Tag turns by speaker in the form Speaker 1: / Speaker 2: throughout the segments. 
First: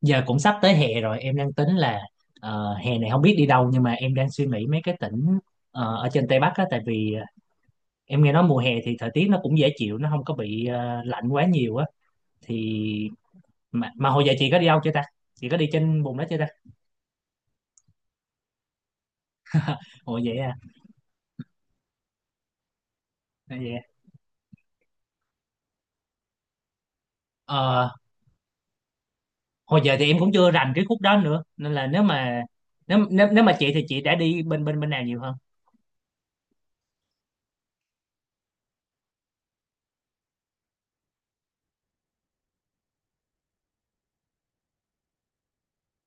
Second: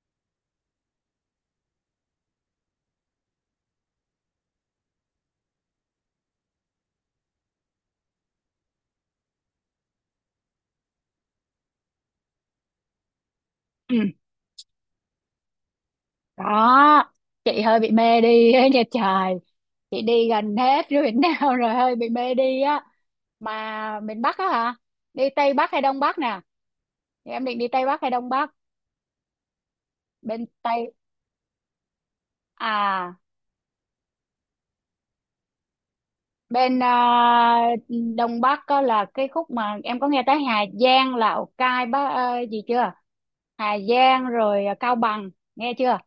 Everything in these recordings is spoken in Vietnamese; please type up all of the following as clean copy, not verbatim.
Speaker 1: Giờ cũng sắp tới hè rồi, em đang tính là hè này không biết đi đâu, nhưng mà em đang suy nghĩ mấy cái tỉnh ở trên Tây Bắc á. Tại vì em nghe nói mùa hè thì thời tiết nó cũng dễ chịu, nó không có bị lạnh quá nhiều á. Thì mà,
Speaker 2: Ừ,
Speaker 1: mà hồi giờ chị có đi đâu chưa ta? Chị có đi trên vùng đó chưa ta?
Speaker 2: đó, chị hơi bị mê đi ấy nha trời. Chị
Speaker 1: Hồi
Speaker 2: đi
Speaker 1: vậy à?
Speaker 2: gần hết rồi miền nào rồi hơi bị mê đi á.
Speaker 1: Ồ, vậy à.
Speaker 2: Mà miền Bắc á hả, đi Tây Bắc hay Đông Bắc nè? Thì em định đi Tây
Speaker 1: Ờ,
Speaker 2: Bắc hay Đông Bắc
Speaker 1: hồi giờ thì em cũng
Speaker 2: bên
Speaker 1: chưa rành cái
Speaker 2: Tây
Speaker 1: khúc đó nữa, nên là nếu mà nếu
Speaker 2: à?
Speaker 1: nếu, nếu mà chị thì chị đã đi bên bên bên nào nhiều hơn?
Speaker 2: Bên à, Đông Bắc có là cái khúc mà em có nghe tới Hà Giang, Lào Cai, bác gì chưa? Hà Giang rồi à, Cao Bằng, nghe chưa?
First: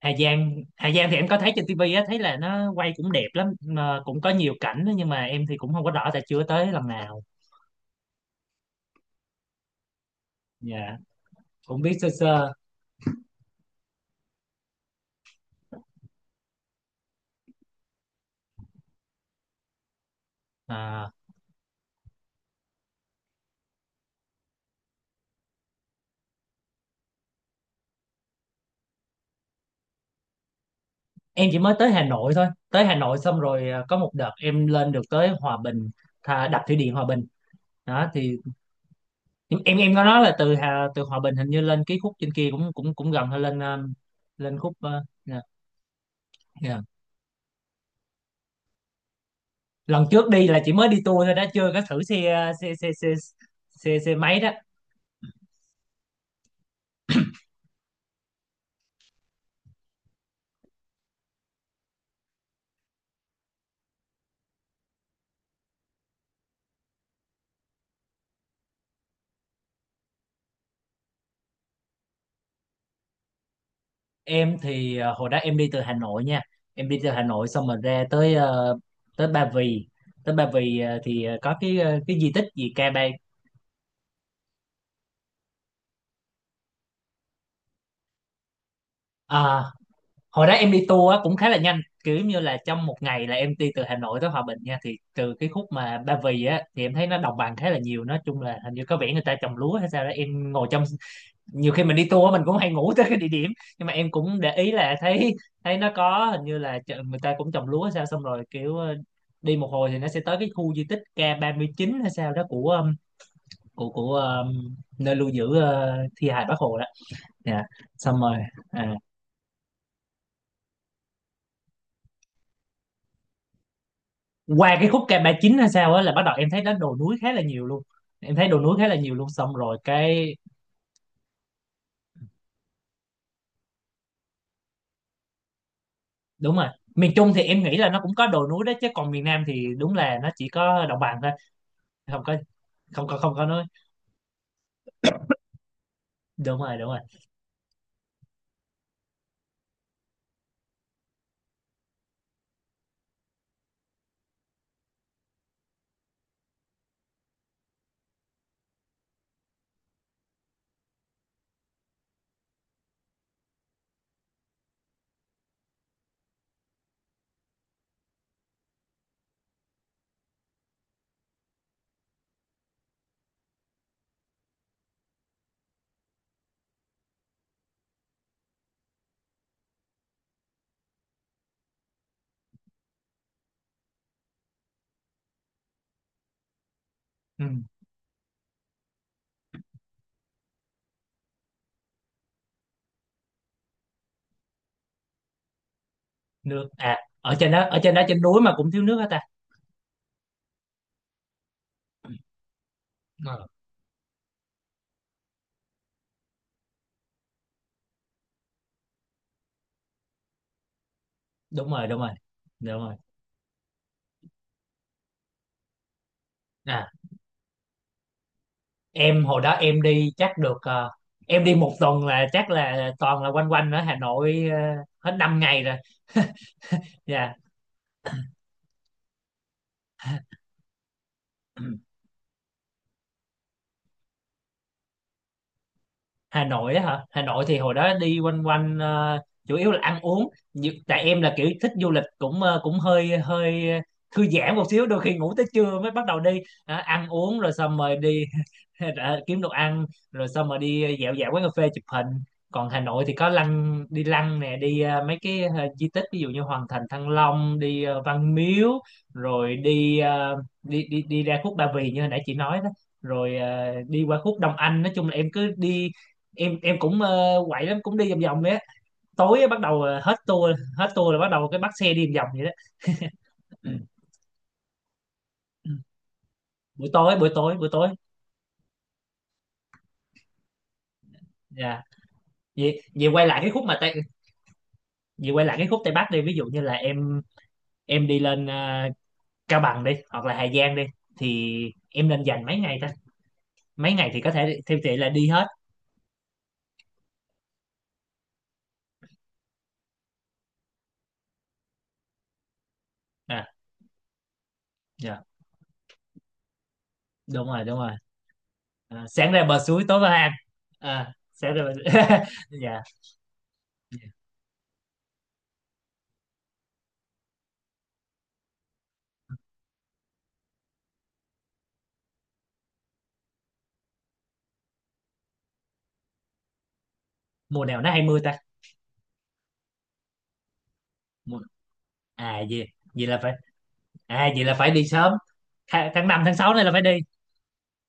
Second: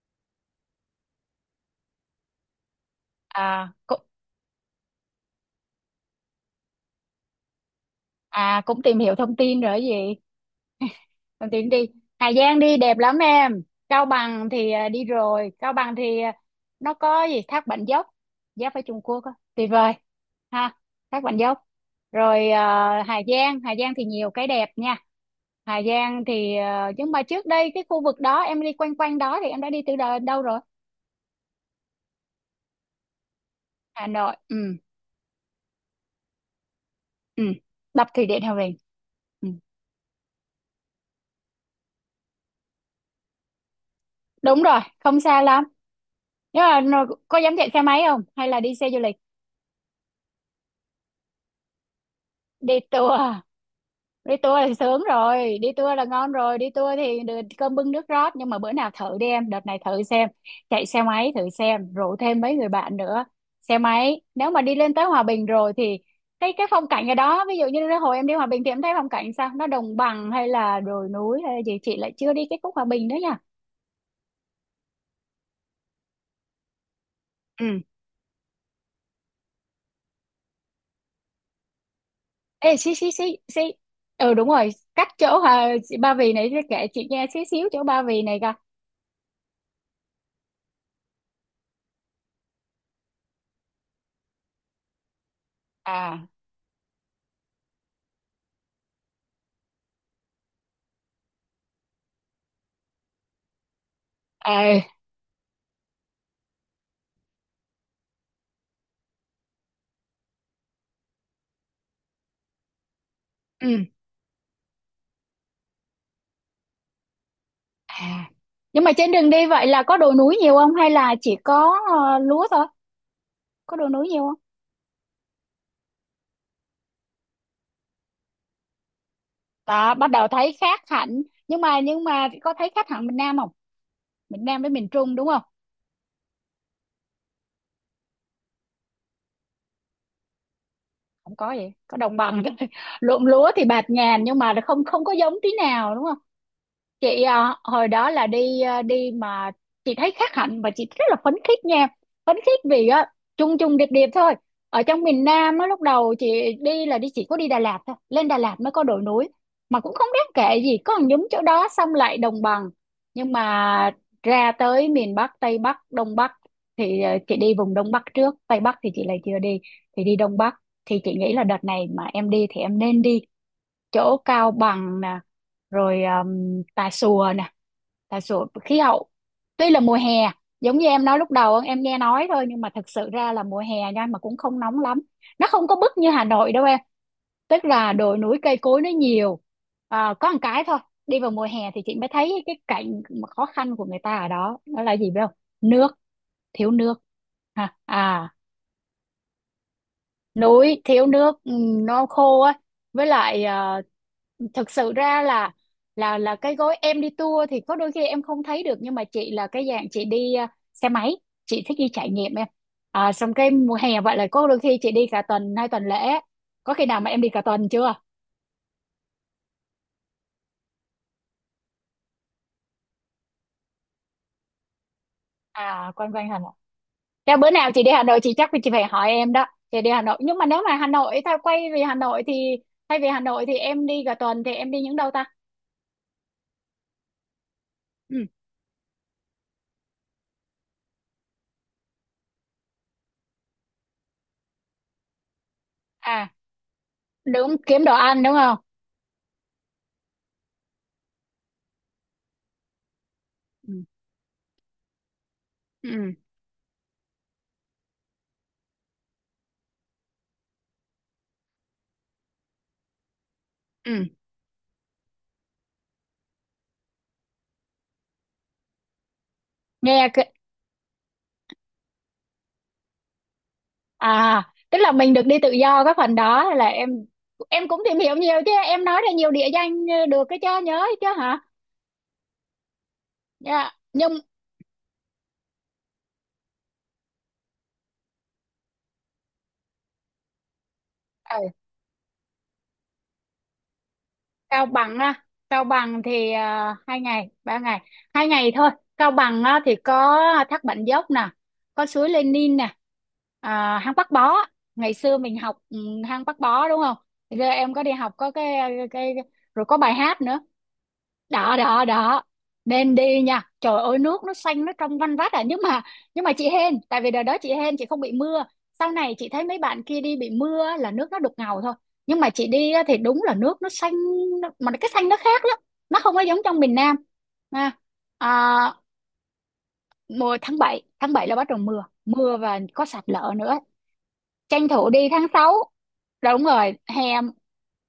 Speaker 1: Hà Giang, Hà Giang thì em có thấy trên tivi á, thấy là nó quay cũng đẹp lắm
Speaker 2: À
Speaker 1: mà
Speaker 2: cũng,
Speaker 1: cũng có nhiều cảnh đó, nhưng mà em thì cũng không có rõ tại chưa tới lần nào.
Speaker 2: à cũng tìm hiểu thông tin rồi gì.
Speaker 1: Dạ,
Speaker 2: Đồng Tiến
Speaker 1: cũng
Speaker 2: đi.
Speaker 1: biết sơ
Speaker 2: Hà
Speaker 1: sơ.
Speaker 2: Giang đi đẹp lắm em. Cao Bằng thì à, đi rồi. Cao Bằng thì à, nó có gì thác Bản Dốc, giáp với Trung Quốc á, tuyệt vời ha.
Speaker 1: À,
Speaker 2: Thác Bản Dốc rồi à, Hà Giang. Hà Giang thì nhiều cái đẹp nha. Hà Giang thì à, nhưng mà trước đây cái khu vực đó em đi quanh quanh đó thì em đã đi từ đâu rồi?
Speaker 1: em chỉ mới tới Hà Nội thôi, tới Hà Nội xong rồi có
Speaker 2: Hà
Speaker 1: một đợt
Speaker 2: Nội,
Speaker 1: em
Speaker 2: ừ.
Speaker 1: lên được tới Hòa Bình, thà đập thủy điện Hòa Bình
Speaker 2: Ừ, đập
Speaker 1: đó.
Speaker 2: thủy
Speaker 1: Thì
Speaker 2: điện Hòa Bình. Ừ.
Speaker 1: em có nói là từ Hà từ Hòa Bình hình như lên cái khúc trên kia cũng cũng cũng gần, hay lên lên
Speaker 2: Đúng
Speaker 1: khúc
Speaker 2: rồi, không
Speaker 1: dạ,
Speaker 2: xa lắm, nhưng
Speaker 1: dạ.
Speaker 2: mà có dám chạy xe máy không hay là đi xe du lịch?
Speaker 1: Lần trước đi là chỉ mới đi tour thôi đó, chưa có thử xe, xe
Speaker 2: Đi
Speaker 1: xe xe
Speaker 2: tour à?
Speaker 1: xe, xe
Speaker 2: Đi
Speaker 1: máy đó.
Speaker 2: tour thì sướng rồi, đi tour là ngon rồi, đi tour thì được cơm bưng nước rót, nhưng mà bữa nào thử đi em, đợt này thử xem, chạy xe máy thử xem, rủ thêm mấy người bạn nữa. Xe máy nếu mà đi lên tới Hòa Bình rồi thì cái phong cảnh ở đó, ví dụ như hồi em đi Hòa Bình thì em thấy phong cảnh sao, nó đồng bằng hay là đồi núi hay là gì, chị lại chưa đi cái khúc Hòa Bình nữa nha.
Speaker 1: Em thì hồi đó em đi từ Hà Nội nha. Em đi từ Hà Nội xong rồi
Speaker 2: Ừ.
Speaker 1: ra tới tới Ba Vì, tới Ba Vì thì có cái cái di tích
Speaker 2: Ê,
Speaker 1: gì Ca
Speaker 2: xí
Speaker 1: Ba.
Speaker 2: xí xí xí, ừ đúng rồi, cách chỗ Hòa, Ba Vì này kể chị nghe xí xíu chỗ Ba Vì này coi.
Speaker 1: À, hồi đó em đi tour á, cũng khá là nhanh, kiểu như là trong một ngày là em đi từ Hà Nội tới Hòa Bình nha. Thì từ cái khúc mà
Speaker 2: À,
Speaker 1: Ba Vì á thì em thấy nó đồng bằng khá là nhiều, nói chung là hình như có vẻ người ta trồng lúa hay sao đó. Em ngồi trong, nhiều khi mình đi tour mình cũng hay ngủ tới cái địa điểm, nhưng mà em cũng để ý
Speaker 2: à.
Speaker 1: là thấy, thấy nó có hình như là người ta cũng trồng lúa hay sao. Xong rồi kiểu đi một hồi thì nó sẽ tới cái khu di tích K39 hay sao đó của
Speaker 2: Ừ.
Speaker 1: của nơi lưu giữ thi hài Bác Hồ đó. Dạ. Xong
Speaker 2: À,
Speaker 1: rồi
Speaker 2: nhưng mà
Speaker 1: à.
Speaker 2: trên đường đi vậy là có đồi núi nhiều không hay là chỉ có lúa thôi? Có đồi núi nhiều không?
Speaker 1: Qua cái khúc K39 hay sao á là bắt đầu em thấy nó đồi núi khá là nhiều luôn. Em thấy đồi núi khá là nhiều luôn. Xong rồi
Speaker 2: Đó, bắt đầu
Speaker 1: cái,
Speaker 2: thấy khác hẳn. Nhưng mà có thấy khác hẳn miền Nam không? Miền Nam với miền Trung, đúng không?
Speaker 1: đúng rồi. Miền Trung thì em nghĩ là nó cũng có đồi núi đó chứ, còn miền Nam thì đúng là nó chỉ có đồng bằng thôi.
Speaker 2: Không có gì, có đồng
Speaker 1: Không có,
Speaker 2: bằng thôi.
Speaker 1: không có,
Speaker 2: Ruộng
Speaker 1: không có
Speaker 2: lúa thì
Speaker 1: nói.
Speaker 2: bạt ngàn nhưng mà không không có giống tí nào, đúng không?
Speaker 1: Đúng rồi, đúng rồi.
Speaker 2: Chị à, hồi đó là đi à, đi mà chị thấy khác hẳn và chị rất là phấn khích nha. Phấn khích vì á, chung chung điệp điệp thôi. Ở trong miền Nam á, lúc đầu chị đi là đi chỉ có đi Đà Lạt thôi, lên Đà Lạt mới có đồi núi mà cũng không đáng kể gì, có một nhúm chỗ đó xong lại đồng bằng. Nhưng mà ra tới miền Bắc, Tây Bắc, Đông Bắc thì à, chị đi vùng Đông Bắc trước, Tây Bắc thì chị lại chưa đi. Thì đi Đông Bắc thì chị nghĩ là đợt này mà em đi thì em nên đi chỗ Cao Bằng nè, rồi Tà Xùa nè. Tà Xùa khí hậu tuy là mùa hè, giống như em nói lúc đầu em nghe nói thôi, nhưng mà thật sự ra là mùa hè nha mà cũng không nóng lắm, nó không có bức như Hà Nội đâu em.
Speaker 1: Ừ.
Speaker 2: Tức là đồi núi cây cối nó nhiều. À, có một cái thôi, đi vào mùa hè thì chị mới thấy cái cảnh mà khó khăn của người ta ở đó, đó là gì biết không? Nước.
Speaker 1: Nước
Speaker 2: Thiếu
Speaker 1: à?
Speaker 2: nước.
Speaker 1: Ở trên đó,
Speaker 2: Ha
Speaker 1: ở trên đó, trên
Speaker 2: à,
Speaker 1: núi mà cũng thiếu nước hả ta?
Speaker 2: núi thiếu nước, ừ, nó khô á. Với lại
Speaker 1: Ờ,
Speaker 2: thực sự ra là là cái gói em đi tour thì có đôi khi em không thấy được, nhưng mà chị là cái dạng chị đi à, xe máy, chị
Speaker 1: đúng
Speaker 2: thích
Speaker 1: rồi,
Speaker 2: đi
Speaker 1: đúng rồi,
Speaker 2: trải nghiệm em.
Speaker 1: đúng rồi.
Speaker 2: À, xong cái mùa hè vậy là có đôi khi chị đi cả tuần, hai tuần lễ. Có khi
Speaker 1: À,
Speaker 2: nào mà em đi cả tuần chưa?
Speaker 1: em hồi đó em đi chắc được em đi một tuần là chắc là toàn là quanh quanh ở Hà Nội, hết 5 ngày rồi.
Speaker 2: À quanh quanh Hà Nội.
Speaker 1: Dạ.
Speaker 2: Thế bữa nào chị đi Hà Nội chị chắc chị phải hỏi em đó. Chị đi Hà Nội, nhưng mà nếu mà Hà Nội tao quay về Hà Nội thì thay vì Hà Nội thì em đi cả tuần thì em đi những đâu ta?
Speaker 1: Hà Nội á hả? Hà Nội thì hồi đó đi
Speaker 2: Ừ.
Speaker 1: quanh quanh, chủ yếu là ăn uống. Tại em là kiểu thích du lịch cũng cũng hơi hơi thư giãn một xíu, đôi khi ngủ tới trưa mới bắt đầu
Speaker 2: À
Speaker 1: đi. Đó, ăn uống rồi
Speaker 2: đúng,
Speaker 1: xong
Speaker 2: kiếm đồ
Speaker 1: rồi
Speaker 2: ăn
Speaker 1: đi.
Speaker 2: đúng không?
Speaker 1: Ra kiếm đồ ăn rồi xong rồi đi dạo dạo quán cà phê chụp hình. Còn Hà Nội thì có
Speaker 2: Ừ.
Speaker 1: lăng, đi lăng nè, đi mấy cái di
Speaker 2: Ừ.
Speaker 1: tích, ví dụ như Hoàng Thành Thăng Long, đi Văn Miếu, rồi đi, đi đi đi ra khúc Ba Vì như hồi nãy chị nói đó, rồi đi
Speaker 2: Ừ.
Speaker 1: qua khúc Đông Anh. Nói chung là em cứ đi, em cũng quậy lắm, cũng đi vòng vòng đấy á. Tối á, bắt đầu
Speaker 2: Nghe
Speaker 1: hết
Speaker 2: cái,
Speaker 1: tour, hết tour là bắt đầu cái bắt xe đi vòng vòng vậy đó. Ừ.
Speaker 2: à, tức là mình được đi tự do cái phần đó là em
Speaker 1: Buổi tối, buổi tối, buổi
Speaker 2: em cũng
Speaker 1: tối.
Speaker 2: tìm hiểu nhiều chứ, em nói ra nhiều địa danh được cái cho nhớ chứ hả.
Speaker 1: Dạ. Vậy vậy quay lại cái khúc
Speaker 2: Dạ.
Speaker 1: mà Tây,
Speaker 2: Nhưng
Speaker 1: vậy quay lại cái khúc Tây Bắc đi. Ví dụ như là em đi lên Cao Bằng đi hoặc là Hà Giang đi,
Speaker 2: ở
Speaker 1: thì em nên dành mấy ngày ta? Mấy ngày thì có thể
Speaker 2: Cao
Speaker 1: theo chị
Speaker 2: Bằng
Speaker 1: là
Speaker 2: á,
Speaker 1: đi hết.
Speaker 2: Cao Bằng thì à, hai ngày ba ngày, hai ngày thôi. Cao Bằng á, thì có thác Bản Dốc nè, có suối Lenin nè,
Speaker 1: À,
Speaker 2: à, hang Bác Bó. Ngày xưa
Speaker 1: dạ,
Speaker 2: mình học ừ, hang Bác Bó đúng không? Giờ
Speaker 1: đúng rồi,
Speaker 2: em
Speaker 1: đúng
Speaker 2: có
Speaker 1: rồi.
Speaker 2: đi học có cái
Speaker 1: À,
Speaker 2: cái
Speaker 1: sáng ra bờ
Speaker 2: rồi có
Speaker 1: suối
Speaker 2: bài
Speaker 1: tối vào
Speaker 2: hát
Speaker 1: hang.
Speaker 2: nữa.
Speaker 1: À, sáng
Speaker 2: Đó
Speaker 1: ra bờ suối.
Speaker 2: đó đó,
Speaker 1: Dạ.
Speaker 2: nên đi nha, trời ơi, nước nó xanh, nó trong văn vắt à, nhưng mà, nhưng mà chị hên, tại vì đợt đó chị hên chị không bị mưa. Sau này chị thấy mấy bạn kia đi bị mưa á, là nước nó đục ngầu thôi, nhưng mà chị đi á, thì đúng là nước nó xanh, mà cái xanh nó khác lắm, nó không có giống trong miền Nam.
Speaker 1: Mùa
Speaker 2: Ha,
Speaker 1: nào nó hay mưa ta?
Speaker 2: à, mùa tháng bảy, tháng 7 là
Speaker 1: Mùa...
Speaker 2: bắt đầu mưa mưa
Speaker 1: À
Speaker 2: và
Speaker 1: gì?
Speaker 2: có sạt
Speaker 1: Vậy là
Speaker 2: lở
Speaker 1: phải,
Speaker 2: nữa,
Speaker 1: vậy là
Speaker 2: tranh
Speaker 1: phải đi
Speaker 2: thủ đi
Speaker 1: sớm.
Speaker 2: tháng 6.
Speaker 1: Tháng 5 tháng
Speaker 2: Đúng
Speaker 1: 6 này là
Speaker 2: rồi
Speaker 1: phải đi.
Speaker 2: hè.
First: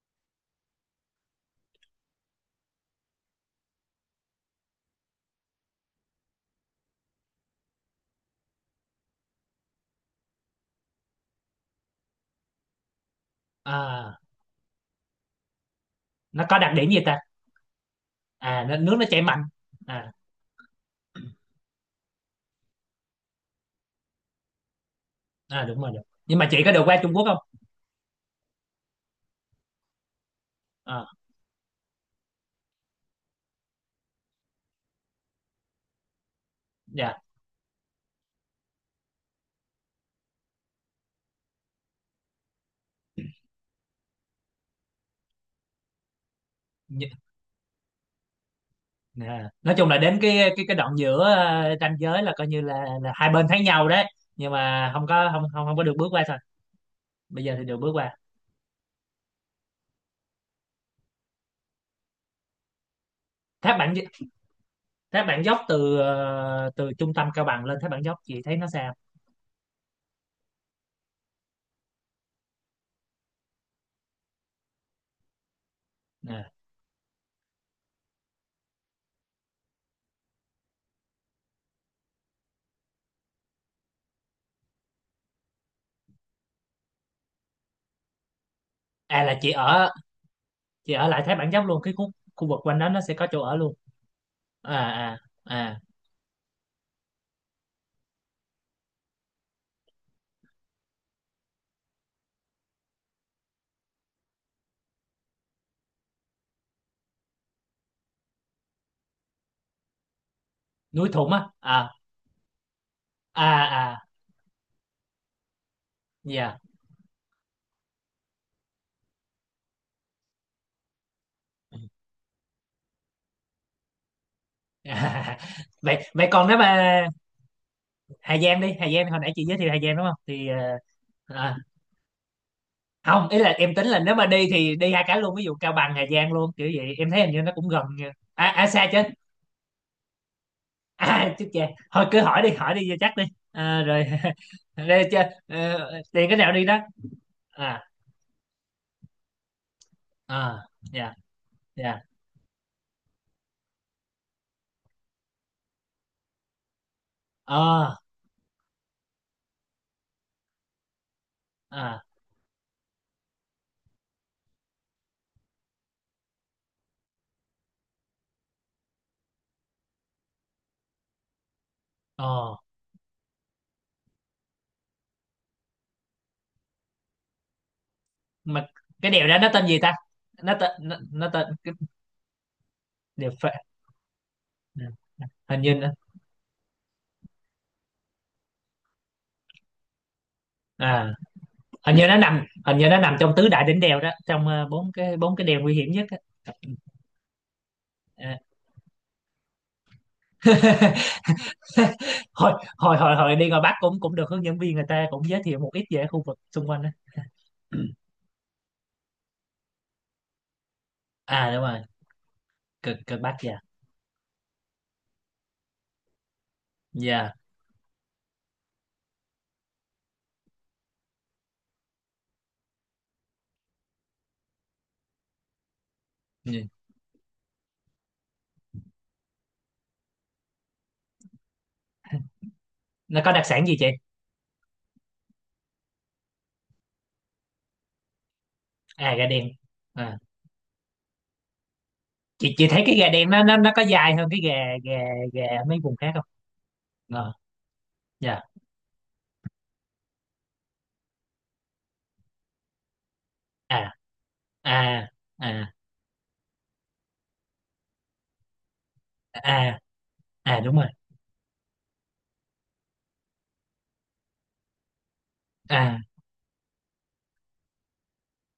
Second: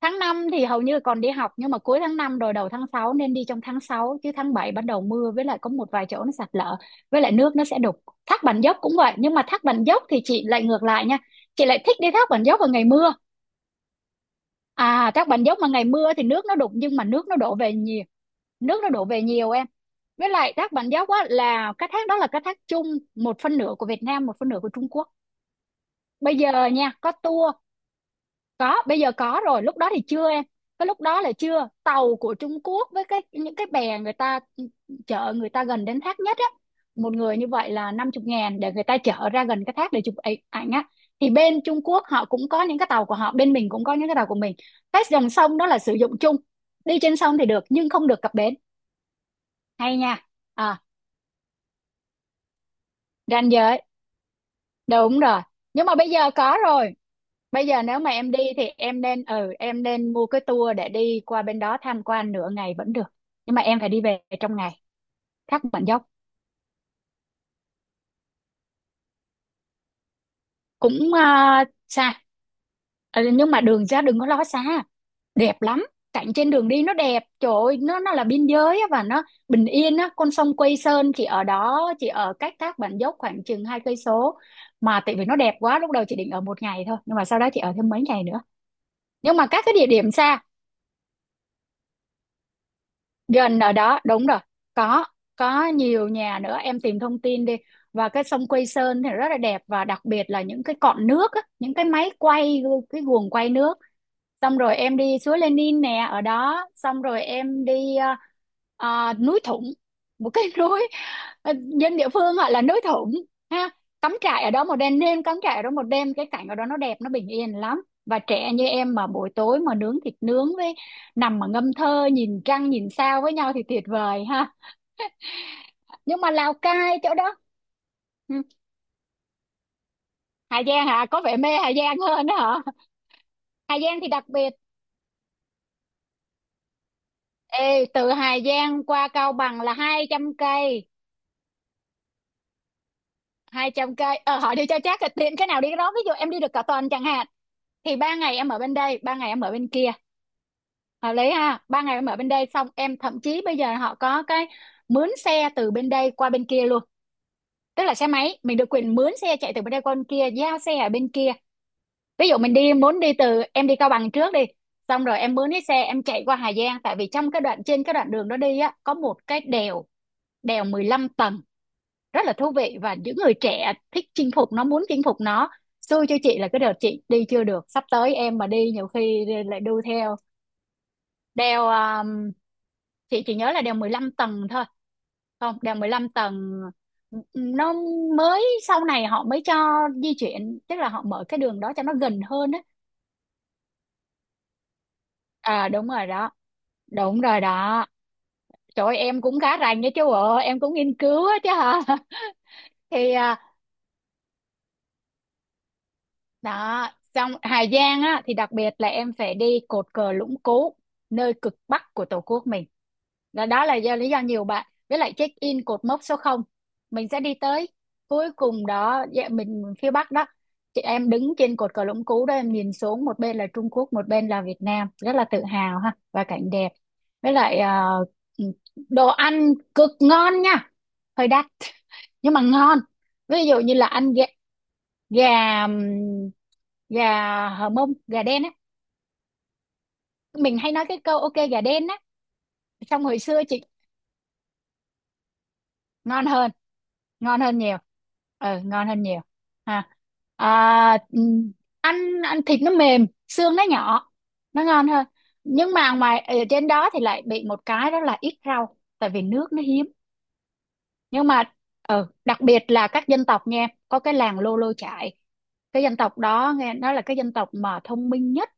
Speaker 2: Tháng 5 thì hầu như còn đi học, nhưng mà cuối tháng 5 rồi đầu tháng sáu, nên đi trong tháng sáu, chứ tháng 7 bắt đầu mưa với lại có một vài chỗ nó sạt lở, với lại nước nó sẽ đục. Thác Bản Dốc cũng vậy, nhưng mà Thác Bản Dốc thì chị lại ngược lại nha. Chị lại thích đi Thác Bản Dốc vào ngày mưa.
Speaker 1: À,
Speaker 2: À Thác Bản Dốc mà ngày mưa thì
Speaker 1: nó
Speaker 2: nước nó
Speaker 1: có đặc
Speaker 2: đục,
Speaker 1: điểm
Speaker 2: nhưng
Speaker 1: gì
Speaker 2: mà
Speaker 1: ta?
Speaker 2: nước nó đổ về nhiều,
Speaker 1: À nó,
Speaker 2: nước nó
Speaker 1: nước nó
Speaker 2: đổ
Speaker 1: chảy
Speaker 2: về
Speaker 1: mạnh.
Speaker 2: nhiều em.
Speaker 1: À,
Speaker 2: Với lại Thác Bản Dốc á là cái thác đó là cái thác chung, một phân nửa của Việt Nam, một phân nửa của Trung Quốc.
Speaker 1: à đúng rồi, đúng.
Speaker 2: Bây
Speaker 1: Nhưng mà chị
Speaker 2: giờ
Speaker 1: có được
Speaker 2: nha,
Speaker 1: qua
Speaker 2: có
Speaker 1: Trung Quốc không?
Speaker 2: tour. Có, bây giờ có rồi, lúc đó thì chưa em. Cái lúc
Speaker 1: À,
Speaker 2: đó là chưa, tàu của Trung Quốc với cái những cái bè người ta chở người ta gần đến thác nhất á, một
Speaker 1: dạ.
Speaker 2: người như vậy là 50 ngàn để người ta chở ra gần cái thác để chụp ảnh ảnh á. Thì bên Trung Quốc họ cũng có những cái tàu của họ, bên mình cũng có những cái tàu của mình. Cái dòng sông đó là sử dụng chung, đi trên sông thì được nhưng không được cập bến.
Speaker 1: Nè, nói chung
Speaker 2: Hay
Speaker 1: là
Speaker 2: nha.
Speaker 1: đến cái cái
Speaker 2: À,
Speaker 1: đoạn giữa ranh giới là coi như là hai bên
Speaker 2: ranh
Speaker 1: thấy
Speaker 2: giới.
Speaker 1: nhau đấy, nhưng mà không
Speaker 2: Đúng
Speaker 1: có,
Speaker 2: rồi.
Speaker 1: không không không có
Speaker 2: Nhưng
Speaker 1: được
Speaker 2: mà
Speaker 1: bước
Speaker 2: bây
Speaker 1: qua
Speaker 2: giờ
Speaker 1: thôi.
Speaker 2: có rồi.
Speaker 1: Bây giờ thì
Speaker 2: Bây
Speaker 1: được
Speaker 2: giờ
Speaker 1: bước
Speaker 2: nếu mà
Speaker 1: qua.
Speaker 2: em đi thì em nên ừ em nên mua cái tour để đi qua bên đó tham quan nửa ngày vẫn được. Nhưng mà
Speaker 1: Thác
Speaker 2: em phải
Speaker 1: Bản,
Speaker 2: đi về trong ngày.
Speaker 1: thác Bản Dốc
Speaker 2: Thác Bản
Speaker 1: từ
Speaker 2: Dốc
Speaker 1: từ trung tâm Cao Bằng lên thác Bản Dốc chị thấy nó sao?
Speaker 2: cũng à, xa. Ừ, nhưng mà đường ra đừng có lo xa, đẹp lắm. Cảnh
Speaker 1: À,
Speaker 2: trên đường đi nó đẹp, trời ơi, nó là biên giới á, và nó bình yên á, con sông Quây Sơn chỉ ở đó, chỉ ở cách Thác Bản Dốc khoảng chừng 2 cây số. Mà tại vì nó đẹp quá, lúc đầu chị định ở một ngày thôi, nhưng mà sau đó chị ở thêm mấy ngày nữa.
Speaker 1: à là
Speaker 2: Nhưng mà
Speaker 1: chị
Speaker 2: các cái địa
Speaker 1: ở,
Speaker 2: điểm xa
Speaker 1: chị ở lại thác Bản Dốc luôn, cái khu, khu vực quanh đó nó sẽ có chỗ ở
Speaker 2: gần ở
Speaker 1: luôn?
Speaker 2: đó, đúng rồi,
Speaker 1: À.
Speaker 2: có
Speaker 1: À.
Speaker 2: có
Speaker 1: À.
Speaker 2: nhiều nhà nữa, em tìm thông tin đi. Và cái sông Quây Sơn thì rất là đẹp, và đặc biệt là những cái cọn nước á, những cái máy quay, cái guồng quay nước. Xong rồi em đi suối Lenin nè, ở đó xong rồi em đi núi Thủng, một cái núi,
Speaker 1: Núi Thủng á
Speaker 2: ờ,
Speaker 1: à?
Speaker 2: dân địa phương gọi là núi Thủng
Speaker 1: À.
Speaker 2: ha.
Speaker 1: À.
Speaker 2: Cắm trại ở đó một đêm, nên cắm trại ở đó một đêm, cái cảnh ở
Speaker 1: Dạ.
Speaker 2: đó nó đẹp, nó bình yên lắm, và trẻ như em mà buổi tối mà nướng thịt nướng với nằm mà ngâm thơ, nhìn trăng nhìn sao với nhau thì tuyệt vời ha.
Speaker 1: Vậy
Speaker 2: Nhưng
Speaker 1: vậy
Speaker 2: mà
Speaker 1: còn
Speaker 2: Lào
Speaker 1: nếu mà
Speaker 2: Cai chỗ đó,
Speaker 1: Hà
Speaker 2: ừ,
Speaker 1: Giang, đi Hà Giang, hồi nãy chị giới thiệu Hà Giang đúng không? Thì
Speaker 2: Hà Giang hả, có vẻ mê
Speaker 1: ờ,
Speaker 2: Hà Giang hơn đó hả?
Speaker 1: không, ý là em
Speaker 2: Hà
Speaker 1: tính là
Speaker 2: Giang thì
Speaker 1: nếu mà
Speaker 2: đặc
Speaker 1: đi
Speaker 2: biệt.
Speaker 1: thì đi hai cái luôn, ví dụ Cao Bằng Hà Giang luôn kiểu vậy. Em thấy hình như nó cũng gần
Speaker 2: Ê, từ
Speaker 1: nha.
Speaker 2: Hà
Speaker 1: À, à
Speaker 2: Giang
Speaker 1: xa chứ.
Speaker 2: qua Cao Bằng là 200 cây,
Speaker 1: À chứ chà. Thôi cứ hỏi đi, hỏi đi cho chắc đi.
Speaker 2: hai
Speaker 1: À,
Speaker 2: trăm
Speaker 1: rồi.
Speaker 2: cây. Ờ, hỏi đi cho chắc,
Speaker 1: Đây
Speaker 2: là
Speaker 1: chứ.
Speaker 2: tiện cái nào đi cái đó. Ví dụ
Speaker 1: Tiền
Speaker 2: em
Speaker 1: cái
Speaker 2: đi
Speaker 1: nào
Speaker 2: được cả
Speaker 1: đi đó.
Speaker 2: tuần chẳng hạn,
Speaker 1: À.
Speaker 2: thì ba ngày em ở bên đây, ba ngày em ở bên kia,
Speaker 1: À. Dạ.
Speaker 2: hợp lý ha. Ba ngày
Speaker 1: Dạ.
Speaker 2: em ở bên đây, xong em, thậm chí bây giờ họ có cái mướn xe từ bên đây qua bên kia luôn. Tức là
Speaker 1: Ờ.
Speaker 2: xe máy mình được quyền mướn xe chạy từ bên đây qua bên kia, giao xe ở bên kia.
Speaker 1: À.
Speaker 2: Ví dụ mình đi, muốn đi từ, em đi Cao Bằng trước đi, xong rồi em mướn cái xe em chạy qua Hà Giang. Tại vì trong cái đoạn, trên cái đoạn đường đó đi á, có một cái đèo, đèo 15 tầng, rất là thú
Speaker 1: Ờ.
Speaker 2: vị, và những người trẻ thích chinh phục nó, muốn chinh phục nó. Xui cho chị là cái đợt chị đi chưa được, sắp tới em mà
Speaker 1: Mà
Speaker 2: đi nhiều
Speaker 1: cái
Speaker 2: khi
Speaker 1: đèo đó nó
Speaker 2: lại
Speaker 1: tên gì
Speaker 2: đu
Speaker 1: ta?
Speaker 2: theo.
Speaker 1: Nó tên
Speaker 2: Đeo
Speaker 1: cái
Speaker 2: chị
Speaker 1: đèo
Speaker 2: chỉ
Speaker 1: phệ,
Speaker 2: nhớ là đeo 15 tầng thôi, không,
Speaker 1: hình
Speaker 2: đèo
Speaker 1: như nó,
Speaker 2: 15 tầng. Nó mới, sau này họ mới cho di chuyển, tức là họ
Speaker 1: à
Speaker 2: mở cái đường đó cho nó
Speaker 1: hình như nó
Speaker 2: gần
Speaker 1: nằm,
Speaker 2: hơn á.
Speaker 1: hình như nó nằm trong tứ đại đỉnh đèo đó, trong bốn cái, bốn cái đèo
Speaker 2: À,
Speaker 1: nguy
Speaker 2: đúng
Speaker 1: hiểm nhất
Speaker 2: rồi
Speaker 1: á.
Speaker 2: đó, đúng rồi đó.
Speaker 1: À.
Speaker 2: Trời ơi, em cũng khá rành đấy chứ, bộ em cũng nghiên cứu á chứ hả?
Speaker 1: hồi hồi
Speaker 2: Thì
Speaker 1: hồi hồi
Speaker 2: à,
Speaker 1: đi ngoài Bắc cũng cũng được hướng dẫn viên người ta cũng giới thiệu một ít về khu vực xung quanh đó.
Speaker 2: đó. Xong Hà Giang á thì đặc biệt là em phải đi cột cờ Lũng Cú, nơi
Speaker 1: À
Speaker 2: cực
Speaker 1: đúng rồi.
Speaker 2: bắc của Tổ quốc mình.
Speaker 1: Cực Cực Bắc.
Speaker 2: Đó,
Speaker 1: Dạ.
Speaker 2: đó là do lý do nhiều bạn với lại check in cột mốc số không, mình sẽ
Speaker 1: Dạ.
Speaker 2: đi tới cuối cùng đó, dạ, mình phía bắc đó. Chị, em đứng trên cột cờ Lũng Cú đó, em nhìn xuống một bên là Trung Quốc, một bên là Việt Nam, rất là tự hào ha, và cảnh
Speaker 1: Ừ.
Speaker 2: đẹp. Với lại ờ, đồ ăn cực ngon nha, hơi đắt nhưng mà ngon.
Speaker 1: Nó có
Speaker 2: Ví
Speaker 1: đặc
Speaker 2: dụ
Speaker 1: sản
Speaker 2: như
Speaker 1: gì chị?
Speaker 2: là ăn gà, gà gà hờ mông, gà đen á.
Speaker 1: À gà đen. À.
Speaker 2: Mình hay nói cái câu ok gà đen á.
Speaker 1: Chị thấy cái
Speaker 2: Trong
Speaker 1: gà
Speaker 2: hồi
Speaker 1: đen
Speaker 2: xưa
Speaker 1: nó nó
Speaker 2: chị,
Speaker 1: nó có dài hơn cái gà, gà gà mấy vùng khác không?
Speaker 2: ngon hơn,
Speaker 1: Ờ,
Speaker 2: ngon hơn nhiều.
Speaker 1: dạ.
Speaker 2: Ừ, ngon hơn nhiều ha. À, ăn, ăn thịt nó mềm, xương nó
Speaker 1: À.
Speaker 2: nhỏ, nó
Speaker 1: À.
Speaker 2: ngon hơn.
Speaker 1: À.
Speaker 2: Nhưng mà ngoài ở trên đó thì lại bị một cái đó là ít rau, tại vì nước nó
Speaker 1: À.
Speaker 2: hiếm.
Speaker 1: À đúng rồi.
Speaker 2: Nhưng mà ừ, đặc biệt là các dân tộc nha, có cái làng Lô Lô Chải. Cái
Speaker 1: À.
Speaker 2: dân tộc đó nghe nói là cái dân tộc mà thông minh nhất,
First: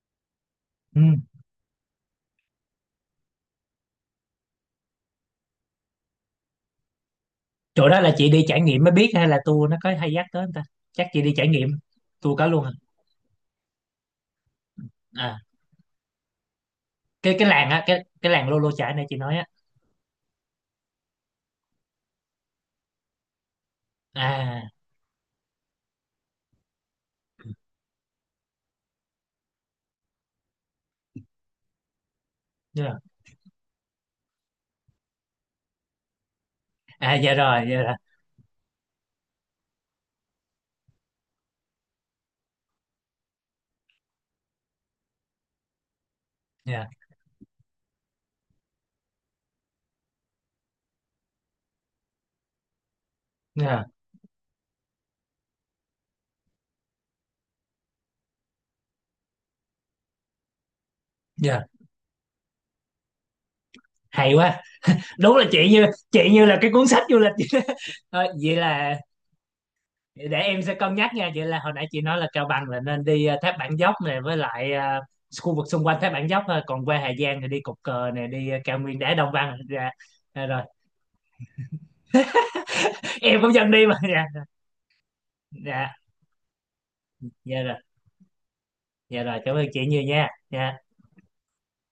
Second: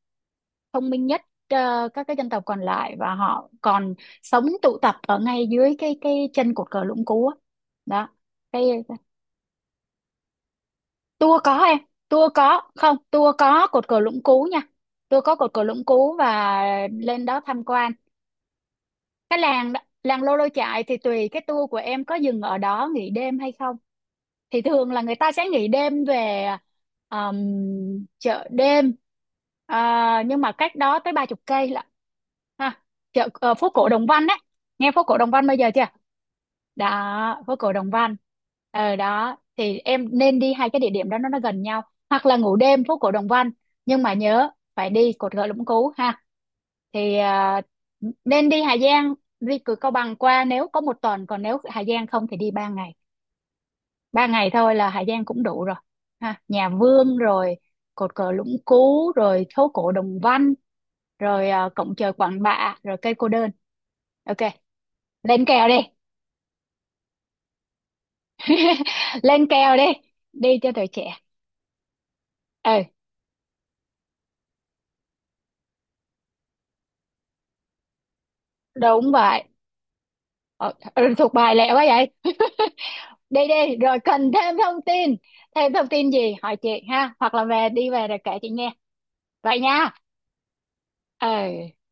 Speaker 2: thông
Speaker 1: Ừ.
Speaker 2: minh nhất ờ, các cái dân tộc còn lại, và họ còn sống tụ tập ở ngay dưới cái chân cột cờ Lũng Cú á.
Speaker 1: Chỗ đó
Speaker 2: Đó,
Speaker 1: là chị đi trải nghiệm
Speaker 2: cái
Speaker 1: mới biết hay là tour nó có hay dắt tới không ta? Chắc chị đi
Speaker 2: tour
Speaker 1: trải
Speaker 2: có
Speaker 1: nghiệm.
Speaker 2: em, tour
Speaker 1: Tour cả
Speaker 2: có
Speaker 1: luôn à?
Speaker 2: không, tour có cột cờ Lũng Cú nha. Tour có
Speaker 1: À.
Speaker 2: cột cờ Lũng Cú và lên
Speaker 1: cái
Speaker 2: đó
Speaker 1: cái
Speaker 2: tham
Speaker 1: làng á
Speaker 2: quan.
Speaker 1: cái làng Lô Lô Chải này chị nói
Speaker 2: Cái
Speaker 1: á.
Speaker 2: làng đó, làng Lô Lô Chại thì tùy cái tour của em có dừng ở đó nghỉ đêm hay không, thì
Speaker 1: À.
Speaker 2: thường là người ta sẽ nghỉ đêm về um, chợ đêm. À, nhưng mà cách đó tới ba chục cây lận ha,
Speaker 1: Dạ.
Speaker 2: chợ ờ, phố cổ Đồng Văn đấy. Nghe phố cổ Đồng Văn bây giờ chưa?
Speaker 1: À dạ
Speaker 2: Đó, phố
Speaker 1: rồi,
Speaker 2: cổ
Speaker 1: dạ
Speaker 2: Đồng
Speaker 1: rồi.
Speaker 2: Văn. Ở đó thì em nên đi hai cái địa điểm đó, nó gần nhau, hoặc là ngủ đêm phố cổ Đồng Văn. Nhưng mà nhớ phải đi cột gỗ Lũng Cú ha.
Speaker 1: Dạ.
Speaker 2: Thì à, nên đi Hà Giang, đi cửa Cao Bằng qua nếu có một tuần, còn nếu Hà Giang không thì đi ba ngày.
Speaker 1: Dạ.
Speaker 2: Ba ngày thôi là Hà Giang cũng đủ rồi ha, nhà Vương rồi, cột cờ Lũng Cú, rồi phố cổ Đồng Văn, rồi
Speaker 1: Dạ.
Speaker 2: à, cổng trời Quản Bạ, rồi cây cô đơn.
Speaker 1: Hay
Speaker 2: Ok,
Speaker 1: quá. Đúng
Speaker 2: lên
Speaker 1: là
Speaker 2: kèo
Speaker 1: chị
Speaker 2: đi.
Speaker 1: như, chị như là cái cuốn sách du lịch vậy đó. Thôi, vậy là
Speaker 2: Lên kèo đi,
Speaker 1: để
Speaker 2: đi
Speaker 1: em
Speaker 2: cho
Speaker 1: sẽ
Speaker 2: tuổi
Speaker 1: cân nhắc
Speaker 2: trẻ.
Speaker 1: nha. Vậy là hồi nãy chị nói là Cao Bằng là
Speaker 2: Ừ,
Speaker 1: nên đi Tháp Bản Dốc này với lại khu vực xung quanh Tháp Bản Dốc thôi, còn qua Hà Giang thì đi Cột Cờ này, đi cao nguyên
Speaker 2: đúng
Speaker 1: đá Đồng
Speaker 2: vậy.
Speaker 1: Văn. Dạ. Dạ rồi.
Speaker 2: Ờ, ừ, thuộc bài lẹ quá vậy. Đi
Speaker 1: Em cũng dần
Speaker 2: đi,
Speaker 1: đi mà.
Speaker 2: rồi cần
Speaker 1: Dạ.
Speaker 2: thêm thông tin, thêm thông
Speaker 1: Dạ.
Speaker 2: tin gì hỏi chị ha, hoặc là
Speaker 1: Dạ
Speaker 2: về,
Speaker 1: rồi.
Speaker 2: đi về rồi kể chị nghe.
Speaker 1: Dạ rồi, cảm
Speaker 2: Vậy
Speaker 1: ơn chị
Speaker 2: nha,
Speaker 1: nhiều nha. Dạ.
Speaker 2: ừ.